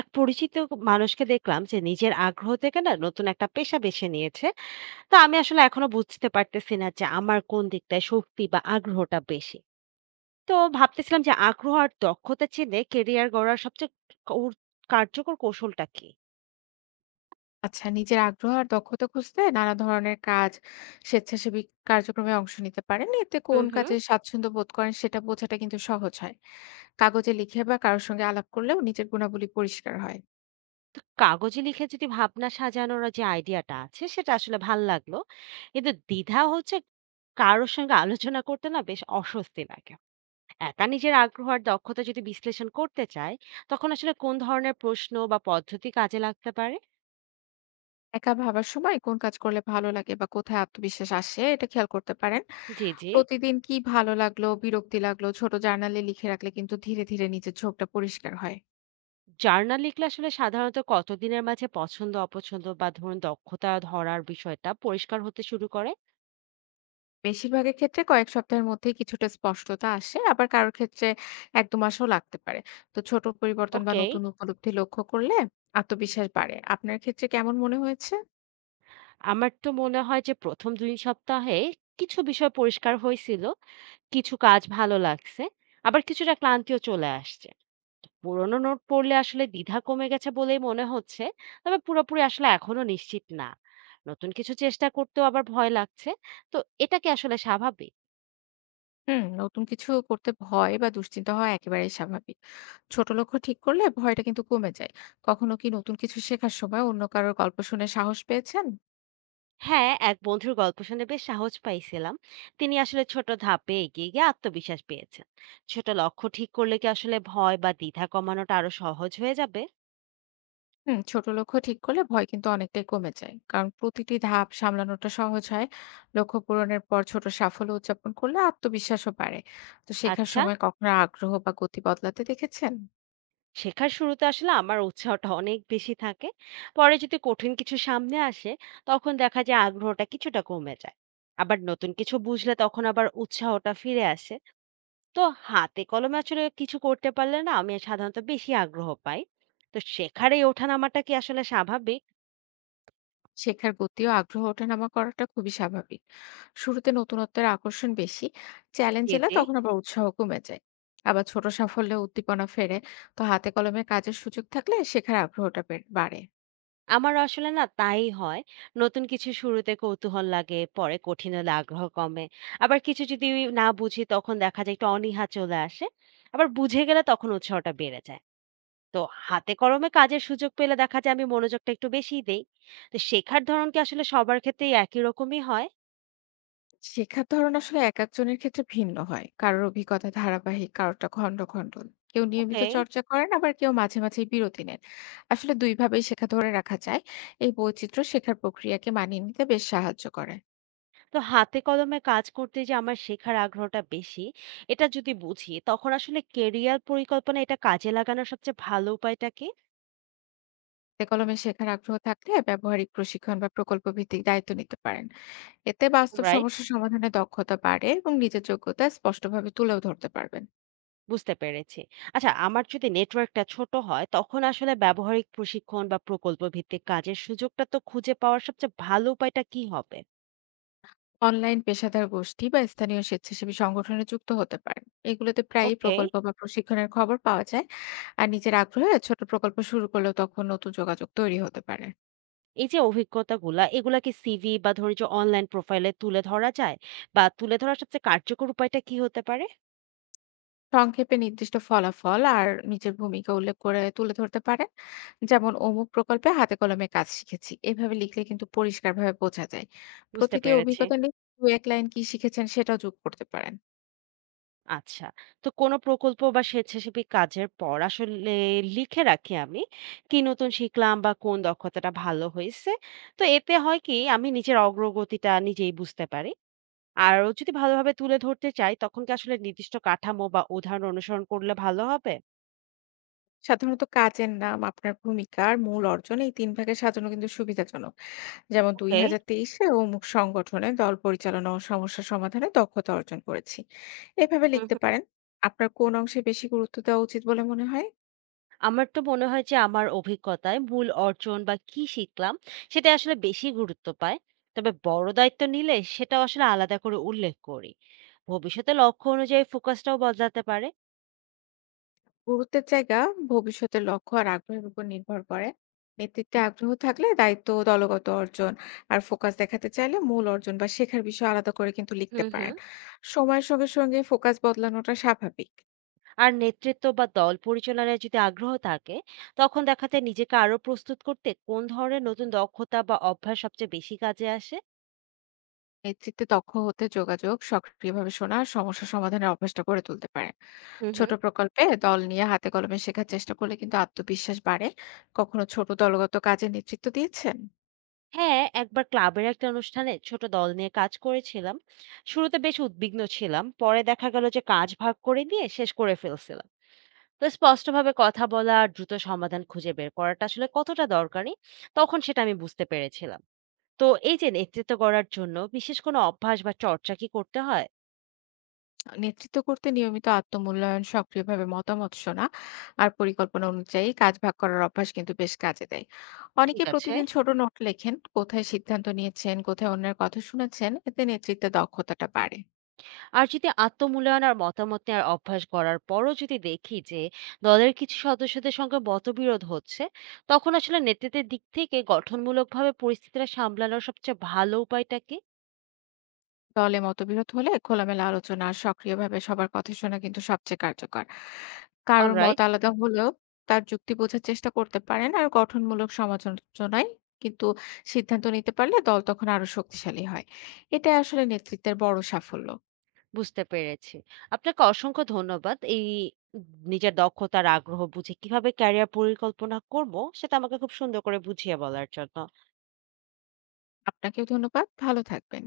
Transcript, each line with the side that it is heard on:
right: এক পরিচিত মানুষকে দেখলাম যে নিজের আগ্রহ থেকে না নতুন একটা পেশা বেছে নিয়েছে। তো আমি আসলে এখনো বুঝতে পারতেছি না যে আমার কোন দিকটায় শক্তি বা আগ্রহটা বেশি। তো ভাবতেছিলাম যে আগ্রহ আর দক্ষতা চিনে কেরিয়ার গড়ার সবচেয়ে কৌর- কার্যকর কৌশলটা কি?
left: আচ্ছা, নিজের আগ্রহ আর দক্ষতা খুঁজতে নানা ধরনের কাজ, স্বেচ্ছাসেবী কার্যক্রমে অংশ নিতে পারেন। এতে কোন
right: হুম হুম।
left: কাজে স্বাচ্ছন্দ্য বোধ করেন সেটা বোঝাটা কিন্তু সহজ হয়। কাগজে লিখে বা কারো সঙ্গে আলাপ করলেও নিজের গুণাবলী পরিষ্কার হয়।
right: তো কাগজে লিখে যদি ভাবনা সাজানোর যে আইডিয়াটা আছে সেটা আসলে ভাল লাগলো, কিন্তু দ্বিধা হচ্ছে। কারোর সঙ্গে আলোচনা করতে না বেশ অস্বস্তি লাগে। একা নিজের আগ্রহ আর দক্ষতা যদি বিশ্লেষণ করতে চায়, তখন আসলে কোন ধরনের প্রশ্ন বা পদ্ধতি কাজে লাগতে পারে?
left: একা ভাবার সময় কোন কাজ করলে ভালো লাগে বা কোথায় আত্মবিশ্বাস আসে এটা খেয়াল করতে পারেন।
right: যে যে
left: প্রতিদিন কি ভালো লাগলো, বিরক্তি লাগলো ছোট জার্নালে লিখে রাখলে কিন্তু ধীরে, ধীরে নিজের ঝোঁকটা পরিষ্কার হয়।
right: জার্নাল লিখলে আসলে সাধারণত কতদিনের মাঝে পছন্দ অপছন্দ বা ধরুন দক্ষতা ধরার বিষয়টা পরিষ্কার হতে শুরু করে?
left: বেশিরভাগের ক্ষেত্রে কয়েক সপ্তাহের মধ্যেই কিছুটা স্পষ্টতা আসে, আবার কারো ক্ষেত্রে ১-২ মাসও লাগতে পারে। তো ছোট পরিবর্তন বা
right: ওকে।
left: নতুন উপলব্ধি লক্ষ্য করলে আত্মবিশ্বাস বাড়ে। আপনার ক্ষেত্রে কেমন মনে হয়েছে?
right: আমার তো মনে হয় যে প্রথম দুই সপ্তাহে কিছু বিষয় পরিষ্কার হয়েছিল। কিছু কাজ ভালো লাগছে, আবার কিছুটা ক্লান্তিও চলে আসছে। পুরোনো নোট পড়লে আসলে দ্বিধা কমে গেছে বলেই মনে হচ্ছে। তবে পুরোপুরি আসলে এখনো নিশ্চিত না। নতুন কিছু চেষ্টা করতেও আবার ভয় লাগছে। তো এটা কি আসলে স্বাভাবিক?
left: হুম, নতুন কিছু করতে ভয় বা দুশ্চিন্তা হওয়া একেবারেই স্বাভাবিক। ছোট লক্ষ্য ঠিক করলে ভয়টা কিন্তু কমে যায়। কখনো কি নতুন কিছু শেখার সময় অন্য কারোর গল্প শুনে সাহস পেয়েছেন?
right: হ্যাঁ, এক বন্ধুর গল্প শুনে বেশ সাহস পাইছিলাম। তিনি আসলে ছোট ধাপে এগিয়ে গিয়ে আত্মবিশ্বাস পেয়েছেন। ছোট লক্ষ্য ঠিক করলে কি আসলে ভয় বা দ্বিধা কমানোটা আরো সহজ হয়ে যাবে?
left: হুম, ছোট লক্ষ্য ঠিক করলে ভয় কিন্তু অনেকটাই কমে যায় কারণ প্রতিটি ধাপ সামলানোটা সহজ হয়। লক্ষ্য পূরণের পর ছোট সাফল্য উদযাপন করলে আত্মবিশ্বাসও বাড়ে। তো শেখার
right: আচ্ছা।
left: সময় কখনো আগ্রহ বা গতি বদলাতে দেখেছেন?
right: শেখার শুরুতে আসলে আমার উৎসাহটা অনেক বেশি থাকে। পরে যদি কঠিন কিছু সামনে আসে, তখন দেখা যায় আগ্রহটা কিছুটা কমে যায়। আবার নতুন কিছু বুঝলে তখন আবার উৎসাহটা ফিরে আসে। তো হাতে কলমে আসলে কিছু করতে পারলে না আমি সাধারণত বেশি আগ্রহ পাই। তো শেখার এই ওঠানামাটা কি আসলে স্বাভাবিক?
left: শেখার গতি ও আগ্রহ ওঠানামা করাটা খুবই স্বাভাবিক। শুরুতে নতুনত্বের আকর্ষণ বেশি, চ্যালেঞ্জ
right: জি,
left: এলে
right: জি।
left: তখন আবার উৎসাহ কমে যায়। আবার ছোট সাফল্যে উদ্দীপনা ফেরে। তো হাতে কলমে কাজের সুযোগ থাকলে শেখার আগ্রহটা বাড়ে।
right: আমারও আসলে না তাই হয়। নতুন কিছু শুরুতে কৌতূহল লাগে, পরে কঠিন হলে আগ্রহ কমে। আবার কিছু যদি না বুঝি তখন দেখা যায় একটু অনীহা চলে আসে। আবার বুঝে গেলে তখন উৎসাহটা বেড়ে যায়। তো হাতে কলমে কাজের সুযোগ পেলে দেখা যায় আমি মনোযোগটা একটু বেশিই দেই। তো শেখার ধরন কি আসলে সবার ক্ষেত্রেই একই রকমই হয়?
left: শেখার ধরন আসলে এক একজনের ক্ষেত্রে ভিন্ন হয়। কারোর অভিজ্ঞতা ধারাবাহিক, কারোরটা খন্ড, খন্ড। কেউ নিয়মিত
right: ওকে।
left: চর্চা করেন, আবার কেউ মাঝে, মাঝেই বিরতি নেন। আসলে ২ ভাবেই শেখা ধরে রাখা যায়। এই বৈচিত্র্য শেখার প্রক্রিয়াকে মানিয়ে নিতে বেশ সাহায্য করে।
right: তো হাতে কলমে কাজ করতে যে আমার শেখার আগ্রহটা বেশি, এটা যদি বুঝি তখন আসলে কেরিয়ার পরিকল্পনা এটা কাজে লাগানোর সবচেয়ে ভালো উপায়টা কি?
left: হাতে কলমে শেখার আগ্রহ থাকলে ব্যবহারিক প্রশিক্ষণ বা প্রকল্প ভিত্তিক দায়িত্ব নিতে পারেন। এতে বাস্তব
right: রাইট,
left: সমস্যা সমাধানের দক্ষতা বাড়ে এবং নিজের যোগ্যতা স্পষ্টভাবে তুলেও ধরতে পারবেন।
right: বুঝতে পেরেছি। আচ্ছা, আমার যদি নেটওয়ার্কটা ছোট হয় তখন আসলে ব্যবহারিক প্রশিক্ষণ বা প্রকল্প ভিত্তিক কাজের সুযোগটা তো খুঁজে পাওয়ার সবচেয়ে ভালো উপায়টা কি হবে?
left: অনলাইন পেশাদার গোষ্ঠী বা স্থানীয় স্বেচ্ছাসেবী সংগঠনে যুক্ত হতে পারেন। এগুলোতে প্রায়ই
right: ওকে।
left: প্রকল্প বা প্রশিক্ষণের খবর পাওয়া যায়। আর নিজের আগ্রহে ছোট প্রকল্প শুরু করলেও তখন নতুন যোগাযোগ তৈরি হতে পারে।
right: এই যে অভিজ্ঞতাগুলা এগুলা কি সিভি বা ধরি যে অনলাইন প্রোফাইলে তুলে ধরা যায়? বা তুলে ধরার সবচেয়ে কার্যকর উপায়টা কি হতে পারে?
left: সংক্ষেপে নির্দিষ্ট ফলাফল আর নিজের ভূমিকা উল্লেখ করে তুলে ধরতে পারে। যেমন অমুক প্রকল্পে হাতে কলমে কাজ শিখেছি, এভাবে লিখলে কিন্তু পরিষ্কারভাবে বোঝা যায়।
right: বুঝতে
left: প্রতিটি
right: পেরেছি।
left: অভিজ্ঞতা নিয়ে দু এক লাইন কি শিখেছেন সেটাও যোগ করতে পারেন।
right: আচ্ছা। তো কোনো প্রকল্প বা স্বেচ্ছাসেবী কাজের পর আসলে লিখে রাখি আমি কি নতুন শিখলাম বা কোন দক্ষতাটা ভালো হয়েছে। তো এতে হয় কি আমি নিজের অগ্রগতিটা নিজেই বুঝতে পারি। আরো যদি ভালোভাবে তুলে ধরতে চাই, তখন কি আসলে নির্দিষ্ট কাঠামো বা উদাহরণ অনুসরণ করলে ভালো হবে?
left: সাধারণত কাজের নাম, আপনার ভূমিকা আর মূল অর্জন, এই তিন ভাগে সাজানো কিন্তু সুবিধাজনক। যেমন
right: ওকে।
left: ২০২৩-এ অমুক সংগঠনে দল পরিচালনা ও সমস্যা সমাধানে দক্ষতা অর্জন করেছি। এভাবে
right: হুম
left: লিখতে
right: হুম।
left: পারেন। আপনার কোন অংশে বেশি গুরুত্ব দেওয়া উচিত বলে মনে হয়?
right: আমার তো মনে হয় যে আমার অভিজ্ঞতায় মূল অর্জন বা কি শিখলাম সেটা আসলে বেশি গুরুত্ব পায়। তবে বড় দায়িত্ব নিলে সেটাও আসলে আলাদা করে উল্লেখ করি। ভবিষ্যতে লক্ষ্য অনুযায়ী ফোকাসটাও বদলাতে পারে।
left: গুরুত্বের জায়গা ভবিষ্যতের লক্ষ্য আর আগ্রহের উপর নির্ভর করে। নেতৃত্বে আগ্রহ থাকলে দায়িত্ব, দলগত অর্জন আর ফোকাস দেখাতে চাইলে মূল অর্জন বা শেখার বিষয় আলাদা করে কিন্তু লিখতে
right: হুম
left: পারেন।
right: হুম।
left: সময়ের সঙ্গে সঙ্গে ফোকাস বদলানোটা স্বাভাবিক।
right: আর নেতৃত্ব বা দল পরিচালনায় যদি আগ্রহ থাকে, তখন দেখাতে নিজেকে আরো প্রস্তুত করতে কোন ধরনের নতুন দক্ষতা বা অভ্যাস সবচেয়ে বেশি কাজে আসে?
left: নেতৃত্বে দক্ষ হতে যোগাযোগ, সক্রিয়ভাবে শোনা আর সমস্যা সমাধানের অভ্যাসটা গড়ে তুলতে পারেন।
right: হুম
left: ছোট
right: হুম।
left: প্রকল্পে দল নিয়ে হাতে কলমে শেখার চেষ্টা করলে কিন্তু আত্মবিশ্বাস বাড়ে। কখনো ছোট দলগত কাজে নেতৃত্ব দিয়েছেন?
right: হ্যাঁ, একবার ক্লাবের একটা অনুষ্ঠানে ছোট দল নিয়ে কাজ করেছিলাম। শুরুতে বেশ উদ্বিগ্ন ছিলাম। পরে দেখা গেল যে কাজ ভাগ করে নিয়ে শেষ করে ফেলছিলাম। তো স্পষ্টভাবে কথা বলা আর দ্রুত সমাধান খুঁজে বের করাটা আসলে কতটা দরকারি, তখন সেটা আমি বুঝতে পেরেছিলাম। তো এই যে নেতৃত্ব করার জন্য বিশেষ কোনো অভ্যাস বা চর্চা কি করতে হয়?
left: নেতৃত্ব করতে নিয়মিত আত্মমূল্যায়ন, সক্রিয়ভাবে মতামত শোনা আর পরিকল্পনা অনুযায়ী কাজ ভাগ করার অভ্যাস কিন্তু বেশ কাজে দেয়। অনেকে
right: ঠিক আছে।
left: প্রতিদিন ছোট নোট লেখেন, কোথায় সিদ্ধান্ত নিয়েছেন, কোথায় অন্যের কথা শুনেছেন, এতে নেতৃত্বে দক্ষতাটা বাড়ে।
right: আর যদি আত্মমূল্যায়ন আর মতামত নেওয়ার অভ্যাস করার পরও যদি দেখি যে দলের কিছু সদস্যদের সঙ্গে মতবিরোধ হচ্ছে, তখন আসলে নেতৃত্বের দিক থেকে গঠনমূলকভাবে পরিস্থিতিটা সামলানোর সবচেয়ে ভালো উপায়টা কি?
left: দলে মতবিরোধ হলে খোলামেলা আলোচনা আর সক্রিয়ভাবে সবার কথা শোনা কিন্তু সবচেয়ে কার্যকর। কারোর মত
right: অলরাইট,
left: আলাদা হলেও তার যুক্তি বোঝার চেষ্টা করতে পারেন, আর গঠনমূলক সমালোচনায় কিন্তু সিদ্ধান্ত নিতে পারলে দল তখন আরো শক্তিশালী হয়। এটা আসলে নেতৃত্বের বড় সাফল্য।
right: বুঝতে পেরেছি। আপনাকে অসংখ্য ধন্যবাদ এই নিজের দক্ষতার আগ্রহ বুঝে কিভাবে ক্যারিয়ার পরিকল্পনা করব সেটা আমাকে খুব সুন্দর করে বুঝিয়ে বলার জন্য।
left: আপনাকেও ধন্যবাদ, ভালো থাকবেন।